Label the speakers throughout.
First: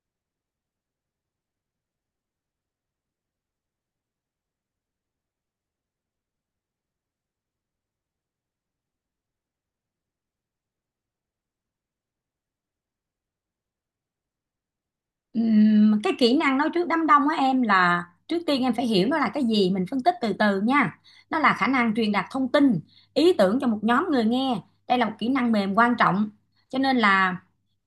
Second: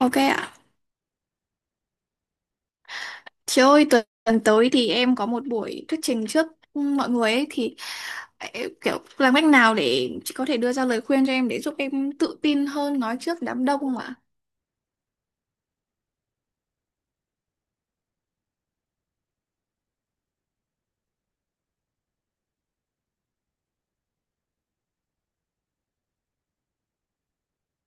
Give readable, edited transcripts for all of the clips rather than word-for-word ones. Speaker 1: Ok ạ. Chị ơi, tuần tuần tới thì em có một buổi thuyết trình trước mọi người ấy thì em kiểu làm cách nào để chị có thể đưa ra lời khuyên cho em để giúp em tự tin hơn nói trước đám đông không ạ?
Speaker 2: Cái kỹ năng nói trước đám đông á em, là trước tiên em phải hiểu nó là cái gì, mình phân tích từ từ nha. Nó là khả năng truyền đạt thông tin, ý tưởng cho một nhóm người nghe. Đây là một kỹ năng mềm quan trọng, cho nên là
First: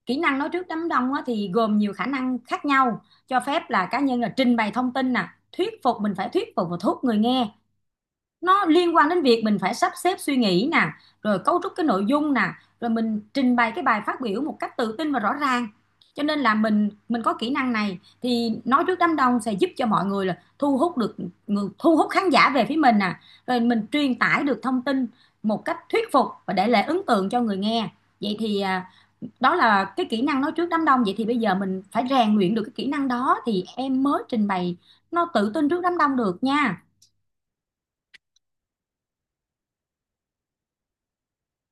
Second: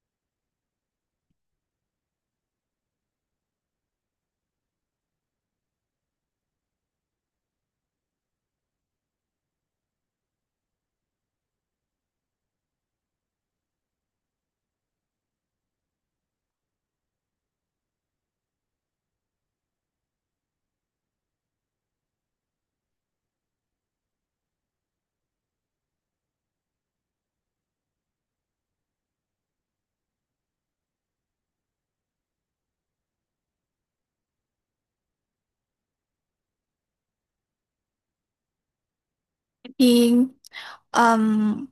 Speaker 2: kỹ năng nói trước đám đông á, thì gồm nhiều khả năng khác nhau, cho phép là cá nhân là trình bày thông tin nè, thuyết phục, mình phải thuyết phục và thuyết người nghe. Nó liên quan đến việc mình phải sắp xếp suy nghĩ nè, rồi cấu trúc cái nội dung nè, rồi mình trình bày cái bài phát biểu một cách tự tin và rõ ràng. Cho nên là mình có kỹ năng này thì nói trước đám đông sẽ giúp cho mọi người là thu hút được người, thu hút khán giả về phía mình nè, rồi mình truyền tải được thông tin một cách thuyết phục và để lại ấn tượng cho người nghe. Vậy thì đó là cái kỹ năng nói trước đám đông. Vậy thì bây giờ mình phải rèn luyện được cái kỹ năng đó thì em mới trình bày nó tự tin trước đám đông được nha.
Speaker 1: Thì ừm,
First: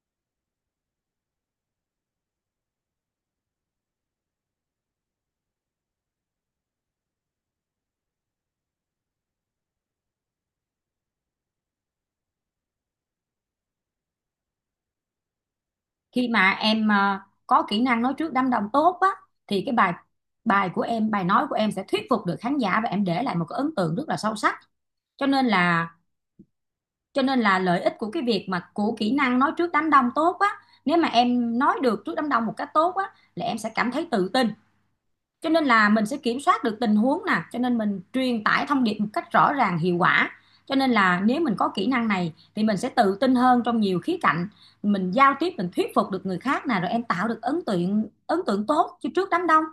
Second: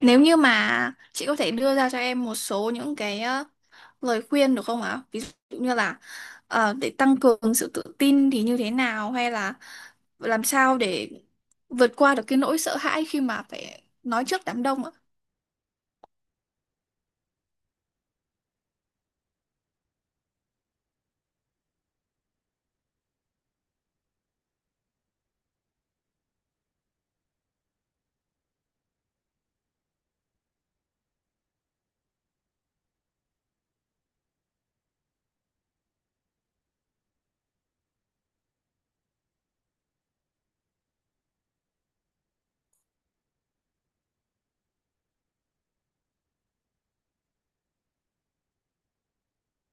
Speaker 1: nếu như mà chị có thể đưa ra cho em một số những cái lời khuyên được không ạ? Ví dụ như là để tăng cường sự tự tin thì như thế nào hay là làm sao để vượt qua được cái nỗi sợ hãi khi mà phải nói trước đám đông ạ?
Speaker 2: Khi mà em có kỹ năng nói trước đám đông tốt á, thì cái bài bài của em, bài nói của em sẽ thuyết phục được khán giả và em để lại một cái ấn tượng rất là sâu sắc. Cho nên là, lợi ích của cái việc mà của kỹ năng nói trước đám đông tốt á, nếu mà em nói được trước đám đông một cách tốt á, là em sẽ cảm thấy tự tin. Cho nên là mình sẽ kiểm soát được tình huống nè, cho nên mình truyền tải thông điệp một cách rõ ràng, hiệu quả. Cho nên là nếu mình có kỹ năng này thì mình sẽ tự tin hơn trong nhiều khía cạnh. Mình giao tiếp, mình thuyết phục được người khác nè, rồi em tạo được ấn tượng tốt chứ trước đám đông.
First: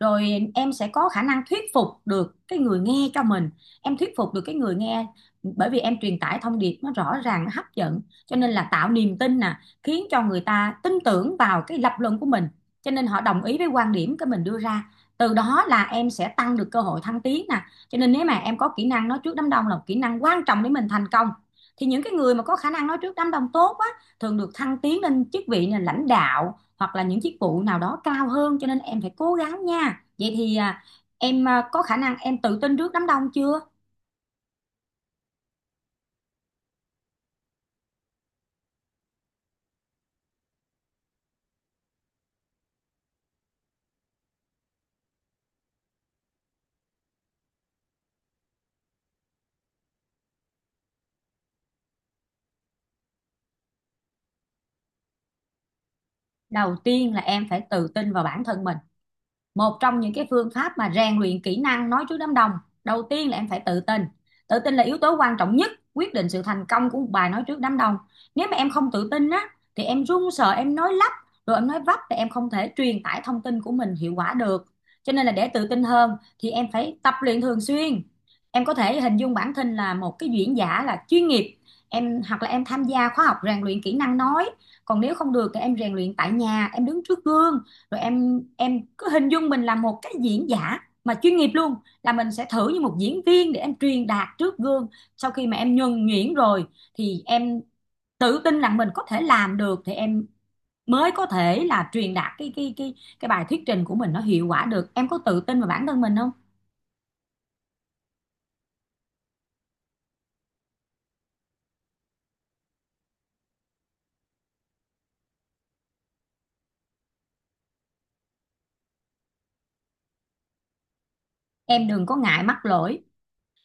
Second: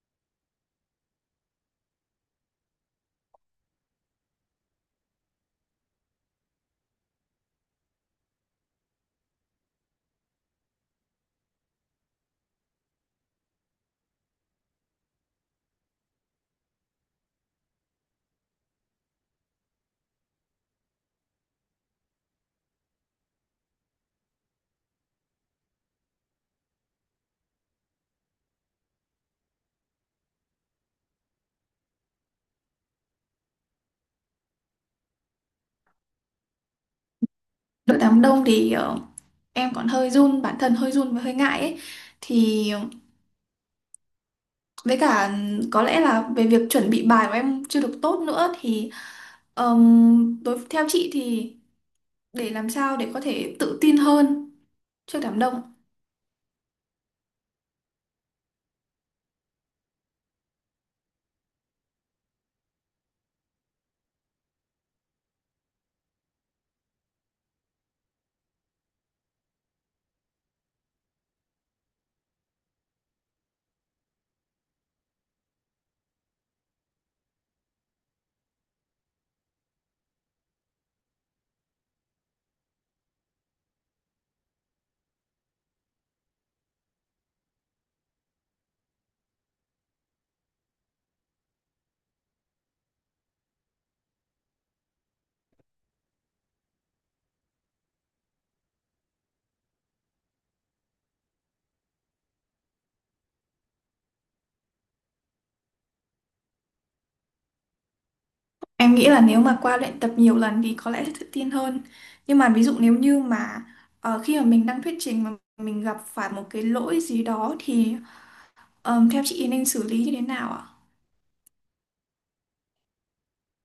Speaker 2: Rồi em sẽ có khả năng thuyết phục được cái người nghe cho mình, em thuyết phục được cái người nghe bởi vì em truyền tải thông điệp nó rõ ràng, nó hấp dẫn, cho nên là tạo niềm tin nè, khiến cho người ta tin tưởng vào cái lập luận của mình, cho nên họ đồng ý với quan điểm cái mình đưa ra. Từ đó là em sẽ tăng được cơ hội thăng tiến nè, cho nên nếu mà em có kỹ năng nói trước đám đông là một kỹ năng quan trọng để mình thành công. Thì những cái người mà có khả năng nói trước đám đông tốt á, thường được thăng tiến lên chức vị là lãnh đạo hoặc là những chức vụ nào đó cao hơn, cho nên em phải cố gắng nha. Vậy thì em có khả năng em tự tin trước đám đông chưa?
Speaker 1: Trước đám đông thì em còn hơi run, bản thân hơi run và hơi ngại ấy, thì với cả có lẽ là về việc chuẩn bị bài của em chưa được tốt nữa thì đối theo chị thì để làm sao để có thể tự tin hơn trước đám đông.
Speaker 2: Đầu tiên là em phải tự tin vào bản thân mình. Một trong những cái phương pháp mà rèn luyện kỹ năng nói trước đám đông, đầu tiên là em phải tự tin. Tự tin là yếu tố quan trọng nhất quyết định sự thành công của một bài nói trước đám đông. Nếu mà em không tự tin á, thì em run sợ, em nói lắp, rồi em nói vấp thì em không thể truyền tải thông tin của mình hiệu quả được. Cho nên là để tự tin hơn thì em phải tập luyện thường xuyên. Em có thể hình dung bản thân là một cái diễn giả là chuyên nghiệp, em hoặc là em tham gia khóa học rèn luyện kỹ năng nói, còn nếu không được thì em rèn luyện tại nhà, em đứng trước gương, rồi em cứ hình dung mình là một cái diễn giả mà chuyên nghiệp luôn, là mình sẽ thử như một diễn viên để em truyền đạt trước gương. Sau khi mà em nhuần nhuyễn rồi thì em tự tin rằng mình có thể làm được thì em mới có thể là truyền đạt cái bài thuyết trình của mình nó hiệu quả được. Em có tự tin vào bản thân mình không?
Speaker 1: Em nghĩ là nếu mà qua luyện tập nhiều lần thì có lẽ sẽ tự tin hơn, nhưng mà ví dụ nếu như mà khi mà mình đang thuyết trình mà mình gặp phải một cái lỗi gì đó thì theo chị nên xử lý như thế nào ạ?
Speaker 2: Em đừng có ngại mắc lỗi.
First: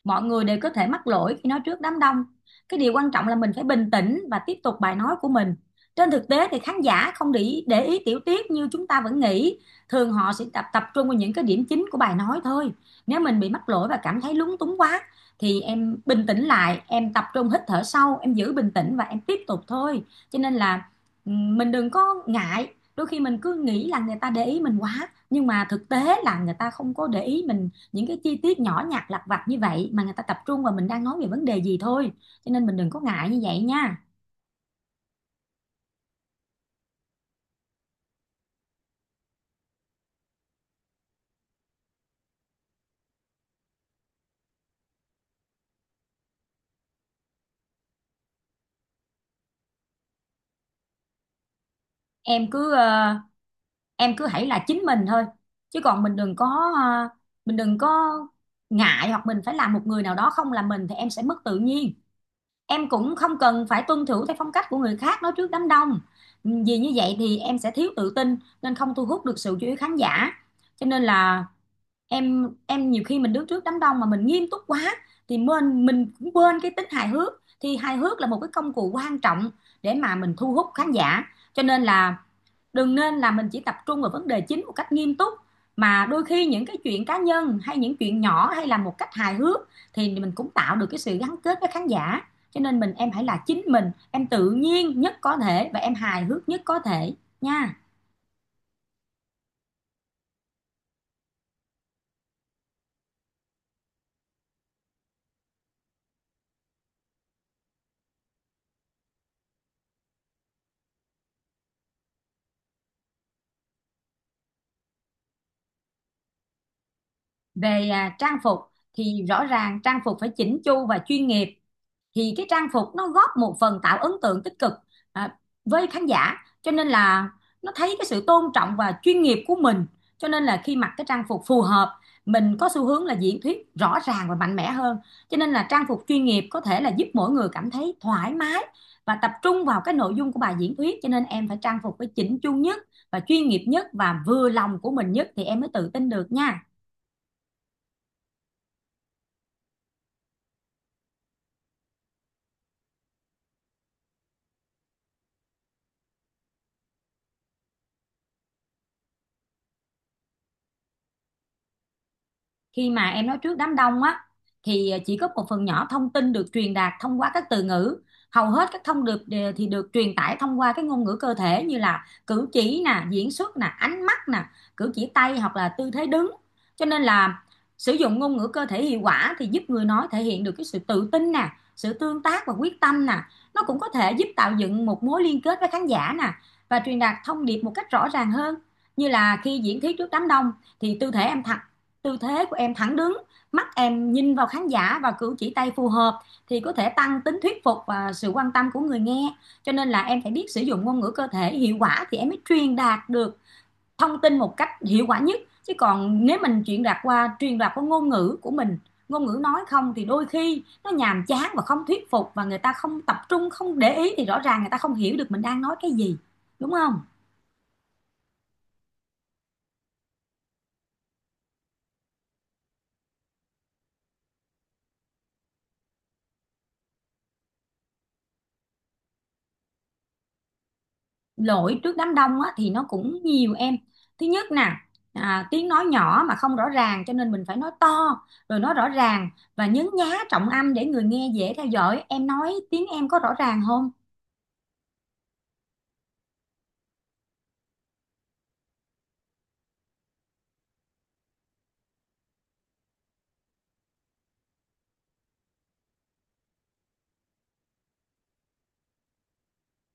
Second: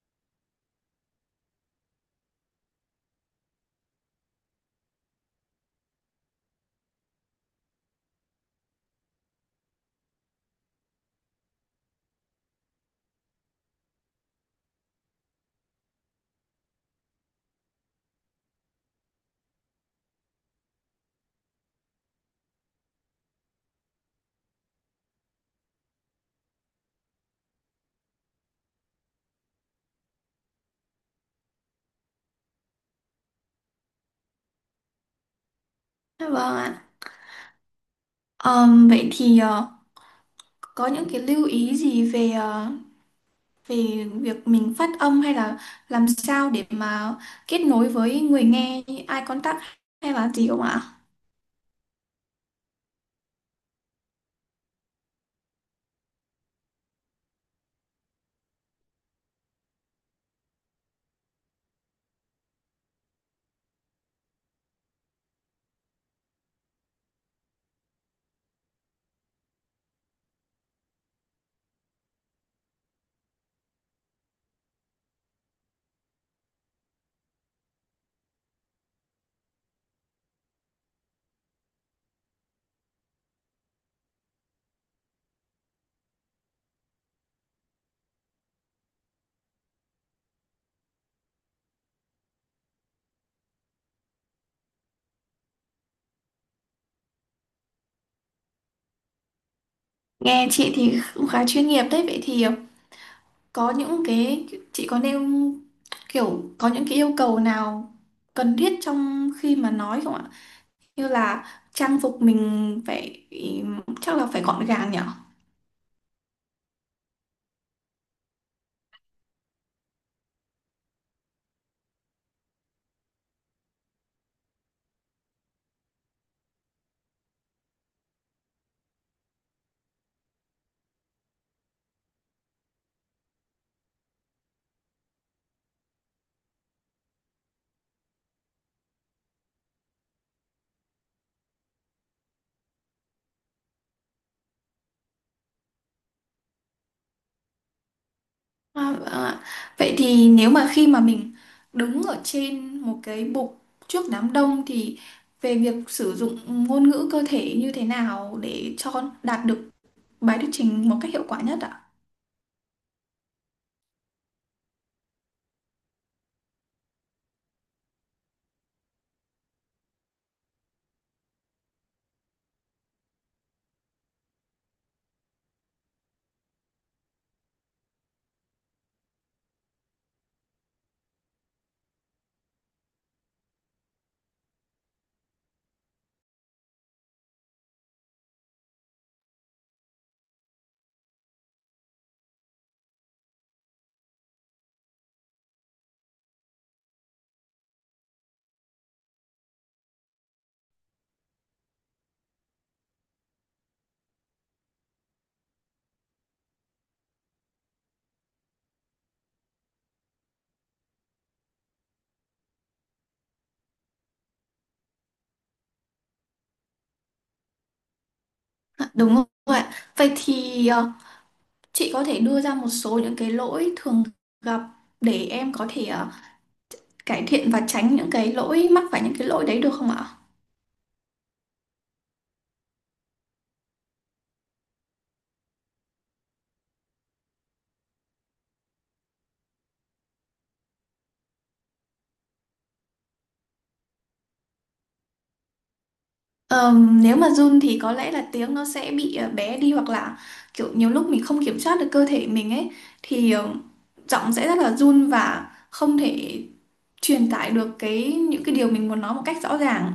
Speaker 2: Mọi người đều có thể mắc lỗi khi nói trước đám đông. Cái điều quan trọng là mình phải bình tĩnh và tiếp tục bài nói của mình. Trên thực tế thì khán giả không để ý tiểu tiết như chúng ta vẫn nghĩ. Thường họ sẽ tập tập trung vào những cái điểm chính của bài nói thôi. Nếu mình bị mắc lỗi và cảm thấy lúng túng quá, thì em bình tĩnh lại, em tập trung hít thở sâu, em giữ bình tĩnh và em tiếp tục thôi. Cho nên là mình đừng có ngại, đôi khi mình cứ nghĩ là người ta để ý mình quá nhưng mà thực tế là người ta không có để ý mình những cái chi tiết nhỏ nhặt lặt vặt như vậy, mà người ta tập trung vào mình đang nói về vấn đề gì thôi. Cho nên mình đừng có ngại như vậy nha.
Speaker 1: Dạ vâng ạ. Vậy thì có những cái lưu ý gì về về việc mình phát âm hay là làm sao để mà kết nối với người nghe như eye contact hay là gì không ạ?
Speaker 2: Em cứ em cứ hãy là chính mình thôi, chứ còn mình đừng có, mình đừng có ngại hoặc mình phải làm một người nào đó không là mình thì em sẽ mất tự nhiên. Em cũng không cần phải tuân thủ theo phong cách của người khác nói trước đám đông, vì như vậy thì em sẽ thiếu tự tin nên không thu hút được sự chú ý khán giả. Cho nên là em nhiều khi mình đứng trước đám đông mà mình nghiêm túc quá, thì mình cũng quên cái tính hài hước. Thì hài hước là một cái công cụ quan trọng để mà mình thu hút khán giả. Cho nên là đừng nên là mình chỉ tập trung vào vấn đề chính một cách nghiêm túc, mà đôi khi những cái chuyện cá nhân hay những chuyện nhỏ hay là một cách hài hước thì mình cũng tạo được cái sự gắn kết với khán giả. Cho nên mình, em hãy là chính mình, em tự nhiên nhất có thể và em hài hước nhất có thể nha.
Speaker 1: Nghe chị thì cũng khá chuyên nghiệp đấy. Vậy thì có những cái chị có nêu kiểu có những cái yêu cầu nào cần thiết trong khi mà nói không ạ? Như là trang phục mình phải, chắc là phải gọn gàng nhỉ?
Speaker 2: Về trang phục, thì rõ ràng trang phục phải chỉnh chu và chuyên nghiệp. Thì cái trang phục nó góp một phần tạo ấn tượng tích cực, à, với khán giả. Cho nên là nó thấy cái sự tôn trọng và chuyên nghiệp của mình. Cho nên là khi mặc cái trang phục phù hợp, mình có xu hướng là diễn thuyết rõ ràng và mạnh mẽ hơn. Cho nên là trang phục chuyên nghiệp có thể là giúp mỗi người cảm thấy thoải mái và tập trung vào cái nội dung của bài diễn thuyết, cho nên em phải trang phục phải chỉnh chu nhất và chuyên nghiệp nhất và vừa lòng của mình nhất thì em mới tự tin được nha.
Speaker 1: À, vâng ạ. Vậy thì nếu mà khi mà mình đứng ở trên một cái bục trước đám đông thì về việc sử dụng ngôn ngữ cơ thể như thế nào để cho đạt được bài thuyết trình một cách hiệu quả nhất ạ?
Speaker 2: Khi mà em nói trước đám đông á, thì chỉ có một phần nhỏ thông tin được truyền đạt thông qua các từ ngữ. Hầu hết các thông điệp thì được truyền tải thông qua cái ngôn ngữ cơ thể, như là cử chỉ nè, diễn xuất nè, ánh mắt nè, cử chỉ tay hoặc là tư thế đứng. Cho nên là sử dụng ngôn ngữ cơ thể hiệu quả thì giúp người nói thể hiện được cái sự tự tin nè, sự tương tác và quyết tâm nè. Nó cũng có thể giúp tạo dựng một mối liên kết với khán giả nè, và truyền đạt thông điệp một cách rõ ràng hơn. Như là khi diễn thuyết trước đám đông thì tư thế của em thẳng đứng, mắt em nhìn vào khán giả và cử chỉ tay phù hợp thì có thể tăng tính thuyết phục và sự quan tâm của người nghe. Cho nên là em phải biết sử dụng ngôn ngữ cơ thể hiệu quả thì em mới truyền đạt được thông tin một cách hiệu quả nhất, chứ còn nếu mình truyền đạt qua ngôn ngữ của mình, ngôn ngữ nói không, thì đôi khi nó nhàm chán và không thuyết phục và người ta không tập trung, không để ý thì rõ ràng người ta không hiểu được mình đang nói cái gì, đúng không?
Speaker 1: À, đúng rồi ạ. Vậy thì chị có thể đưa ra một số những cái lỗi thường gặp để em có thể cải thiện và tránh những cái lỗi, mắc phải những cái lỗi đấy được không ạ?
Speaker 2: Lỗi trước đám đông á, thì nó cũng nhiều em. Thứ nhất nè, tiếng nói nhỏ mà không rõ ràng, cho nên mình phải nói to, rồi nói rõ ràng và nhấn nhá trọng âm để người nghe dễ theo dõi. Em nói tiếng em có rõ ràng không?
Speaker 1: Nếu mà run thì có lẽ là tiếng nó sẽ bị bé đi, hoặc là kiểu nhiều lúc mình không kiểm soát được cơ thể mình ấy thì giọng sẽ rất là run và không thể truyền tải được cái những cái điều mình muốn nói một cách rõ ràng.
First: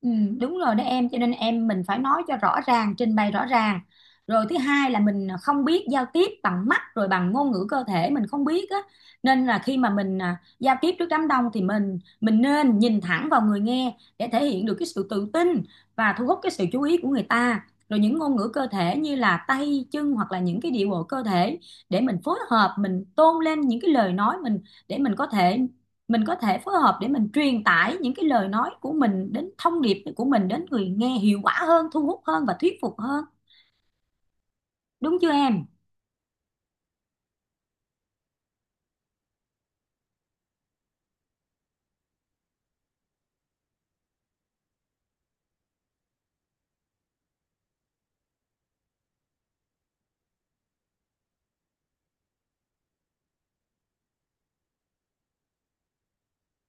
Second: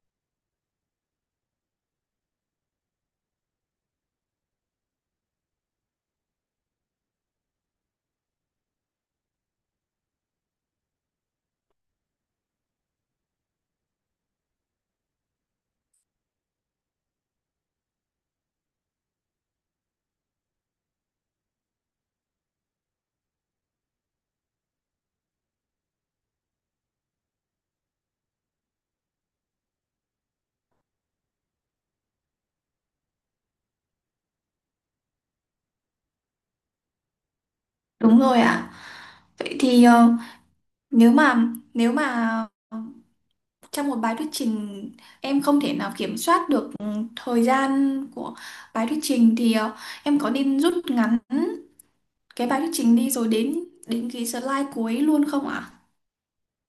Speaker 2: Ừ, đúng rồi đó em, cho nên em mình phải nói cho rõ ràng, trình bày rõ ràng. Rồi thứ hai là mình không biết giao tiếp bằng mắt, rồi bằng ngôn ngữ cơ thể mình không biết á, nên là khi mà mình giao tiếp trước đám đông thì mình nên nhìn thẳng vào người nghe để thể hiện được cái sự tự tin và thu hút cái sự chú ý của người ta. Rồi những ngôn ngữ cơ thể như là tay chân hoặc là những cái điệu bộ cơ thể để mình phối hợp, mình tôn lên những cái lời nói mình, để mình có thể phối hợp để mình truyền tải những cái lời nói của mình, đến thông điệp của mình đến người nghe hiệu quả hơn, thu hút hơn và thuyết phục hơn. Đúng chưa em?
Speaker 1: Đúng rồi ạ. Vậy thì nếu mà nếu mà ờ, trong một bài thuyết trình em không thể nào kiểm soát được thời gian của bài thuyết trình thì em có nên rút ngắn cái bài thuyết trình đi rồi đến đến cái slide cuối luôn không ạ?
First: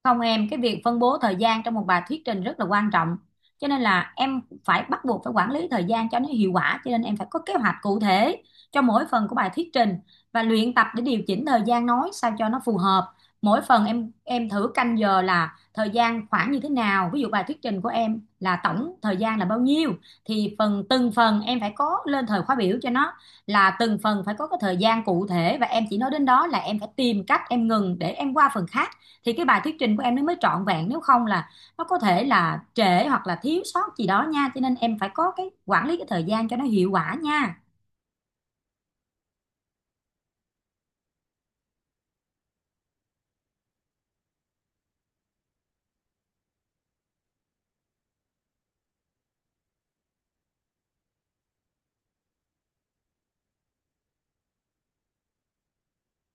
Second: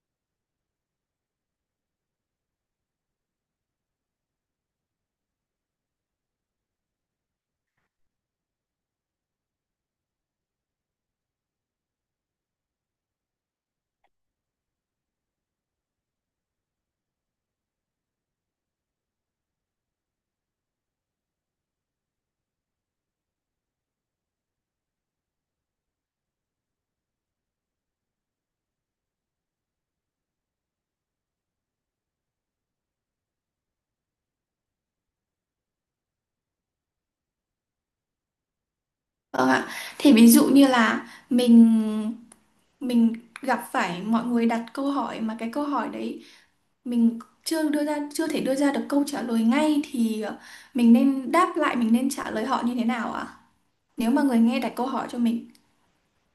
Speaker 2: Không em, cái việc phân bố thời gian trong một bài thuyết trình rất là quan trọng. Cho nên là em phải bắt buộc phải quản lý thời gian cho nó hiệu quả, cho nên em phải có kế hoạch cụ thể cho mỗi phần của bài thuyết trình và luyện tập để điều chỉnh thời gian nói sao cho nó phù hợp. Mỗi phần em thử canh giờ là thời gian khoảng như thế nào, ví dụ bài thuyết trình của em là tổng thời gian là bao nhiêu, thì phần từng phần em phải có lên thời khóa biểu cho nó, là từng phần phải có cái thời gian cụ thể và em chỉ nói đến đó là em phải tìm cách em ngừng để em qua phần khác, thì cái bài thuyết trình của em nó mới trọn vẹn. Nếu không là nó có thể là trễ hoặc là thiếu sót gì đó nha, cho nên em phải có cái quản lý cái thời gian cho nó hiệu quả nha.
Speaker 1: Vâng ạ. Thì ví dụ như là mình gặp phải mọi người đặt câu hỏi mà cái câu hỏi đấy mình chưa đưa ra, chưa thể đưa ra được câu trả lời ngay thì mình nên đáp lại, mình nên trả lời họ như thế nào ạ? Nếu mà người nghe đặt câu hỏi cho mình.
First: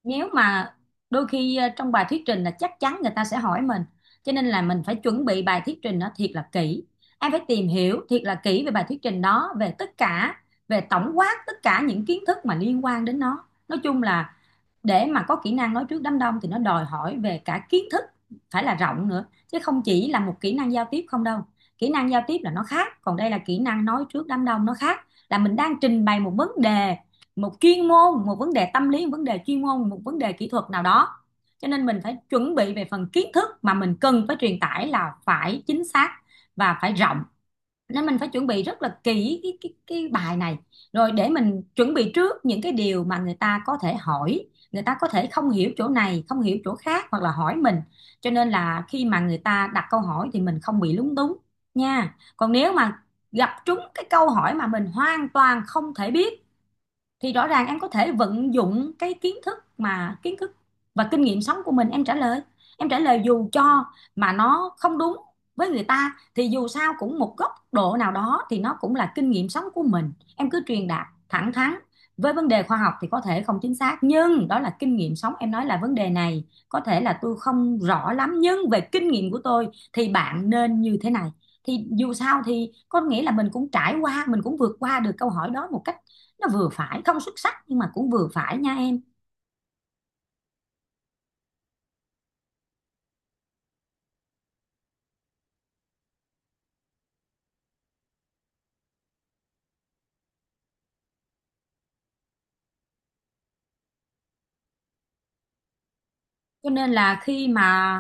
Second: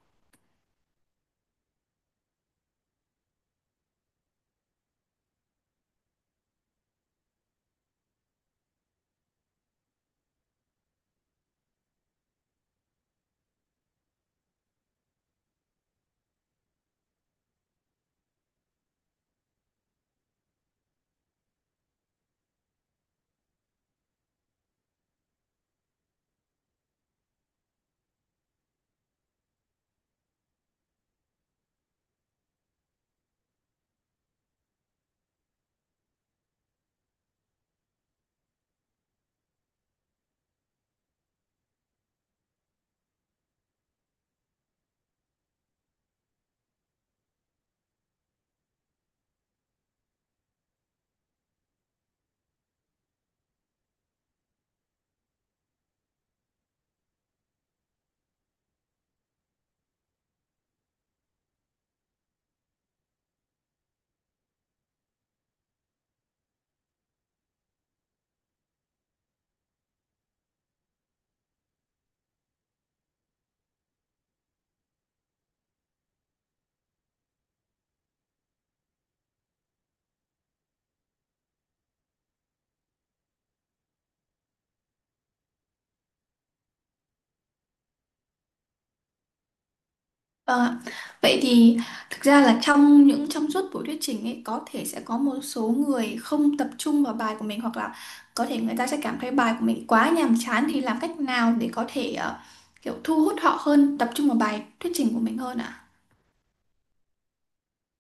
Speaker 2: Nếu mà đôi khi trong bài thuyết trình là chắc chắn người ta sẽ hỏi mình, cho nên là mình phải chuẩn bị bài thuyết trình nó thiệt là kỹ. Em phải tìm hiểu thiệt là kỹ về bài thuyết trình đó, về tất cả, về tổng quát tất cả những kiến thức mà liên quan đến nó, nói chung là để mà có kỹ năng nói trước đám đông thì nó đòi hỏi về cả kiến thức phải là rộng nữa, chứ không chỉ là một kỹ năng giao tiếp không đâu. Kỹ năng giao tiếp là nó khác, còn đây là kỹ năng nói trước đám đông nó khác, là mình đang trình bày một vấn đề, một chuyên môn, một vấn đề tâm lý, một vấn đề chuyên môn, một vấn đề kỹ thuật nào đó, cho nên mình phải chuẩn bị về phần kiến thức mà mình cần phải truyền tải là phải chính xác và phải rộng. Nên mình phải chuẩn bị rất là kỹ cái bài này, rồi để mình chuẩn bị trước những cái điều mà người ta có thể hỏi. Người ta có thể không hiểu chỗ này, không hiểu chỗ khác hoặc là hỏi mình, cho nên là khi mà người ta đặt câu hỏi thì mình không bị lúng túng nha. Còn nếu mà gặp trúng cái câu hỏi mà mình hoàn toàn không thể biết, thì rõ ràng em có thể vận dụng cái kiến thức, kiến thức và kinh nghiệm sống của mình, em trả lời. Em trả lời dù cho mà nó không đúng với người ta, thì dù sao cũng một góc độ nào đó thì nó cũng là kinh nghiệm sống của mình, em cứ truyền đạt thẳng thắn. Với vấn đề khoa học thì có thể không chính xác, nhưng đó là kinh nghiệm sống, em nói là vấn đề này có thể là tôi không rõ lắm, nhưng về kinh nghiệm của tôi thì bạn nên như thế này, thì dù sao thì có nghĩa là mình cũng trải qua, mình cũng vượt qua được câu hỏi đó một cách nó vừa phải, không xuất sắc nhưng mà cũng vừa phải nha em.
Speaker 1: Vâng ạ. Vậy thì thực ra là trong những trong suốt buổi thuyết trình ấy có thể sẽ có một số người không tập trung vào bài của mình, hoặc là có thể người ta sẽ cảm thấy bài của mình quá nhàm chán, thì làm cách nào để có thể kiểu thu hút họ hơn, tập trung vào bài thuyết trình của mình hơn ạ?
Speaker 2: cho nên là khi mà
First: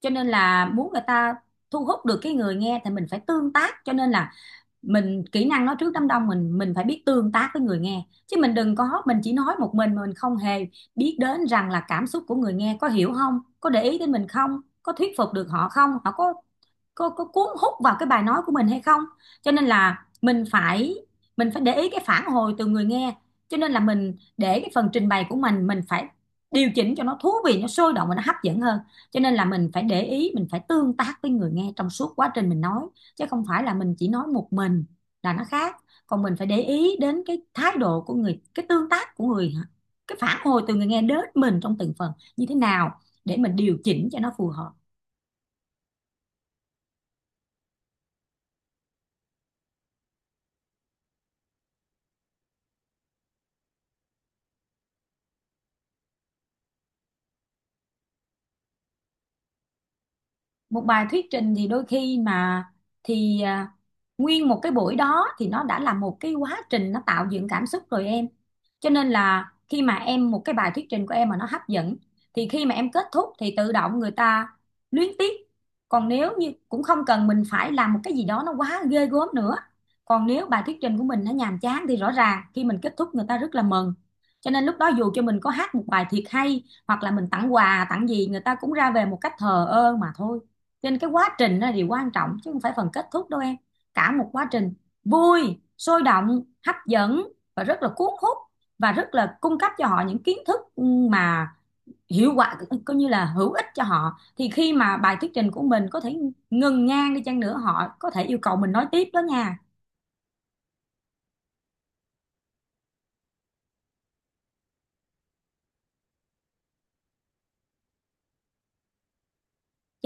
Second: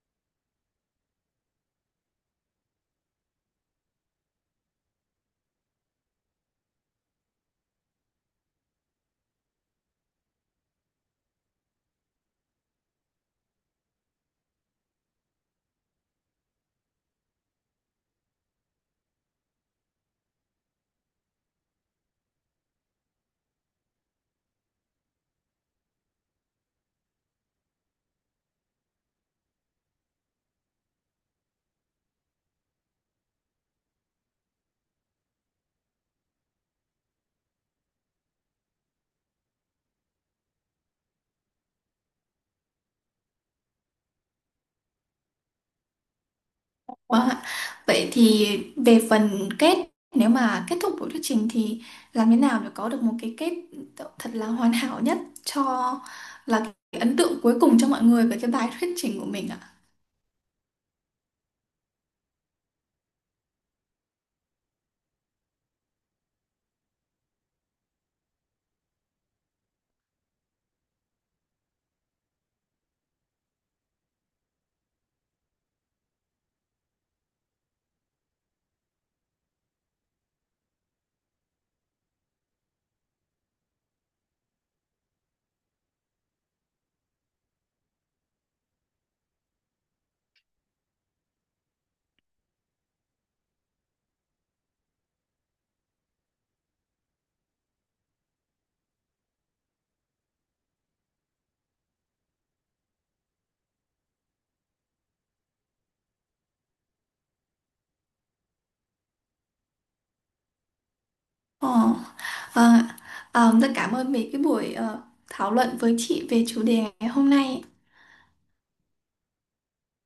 Speaker 2: cho nên là muốn người ta thu hút được cái người nghe thì mình phải tương tác, cho nên là mình kỹ năng nói trước đám đông mình phải biết tương tác với người nghe, chứ mình đừng có mình chỉ nói một mình mà mình không hề biết đến rằng là cảm xúc của người nghe có hiểu không, có để ý đến mình không, có thuyết phục được họ không, họ có có cuốn hút vào cái bài nói của mình hay không. Cho nên là mình phải để ý cái phản hồi từ người nghe. Cho nên là mình để cái phần trình bày của mình phải điều chỉnh cho nó thú vị, nó sôi động và nó hấp dẫn hơn. Cho nên là mình phải để ý, mình phải tương tác với người nghe trong suốt quá trình mình nói, chứ không phải là mình chỉ nói một mình là nó khác. Còn mình phải để ý đến cái thái độ của người, cái tương tác của người, cái phản hồi từ người nghe đến mình trong từng phần như thế nào để mình điều chỉnh cho nó phù hợp.
Speaker 1: Vâng ạ. Vậy thì về phần kết, nếu mà kết thúc buổi thuyết trình thì làm thế nào để có được một cái kết thật là hoàn hảo nhất cho là cái ấn tượng cuối cùng cho mọi người về cái bài thuyết trình của mình ạ?
Speaker 2: Một bài thuyết trình thì đôi khi mà thì à, nguyên một cái buổi đó thì nó đã là một cái quá trình nó tạo dựng cảm xúc rồi em. Cho nên là khi mà em một cái bài thuyết trình của em mà nó hấp dẫn, thì khi mà em kết thúc thì tự động người ta luyến tiếc, còn nếu như cũng không cần mình phải làm một cái gì đó nó quá ghê gớm nữa. Còn nếu bài thuyết trình của mình nó nhàm chán thì rõ ràng khi mình kết thúc người ta rất là mừng, cho nên lúc đó dù cho mình có hát một bài thiệt hay hoặc là mình tặng quà tặng gì người ta cũng ra về một cách thờ ơ mà thôi. Cho nên cái quá trình đó là điều quan trọng, chứ không phải phần kết thúc đâu em. Cả một quá trình vui, sôi động, hấp dẫn và rất là cuốn hút, và rất là cung cấp cho họ những kiến thức mà hiệu quả, coi như là hữu ích cho họ, thì khi mà bài thuyết trình của mình có thể ngừng ngang đi chăng nữa, họ có thể yêu cầu mình nói tiếp đó nha.
Speaker 1: Ồ, ờ, rất cảm ơn về cái buổi thảo luận với chị về chủ đề ngày hôm nay.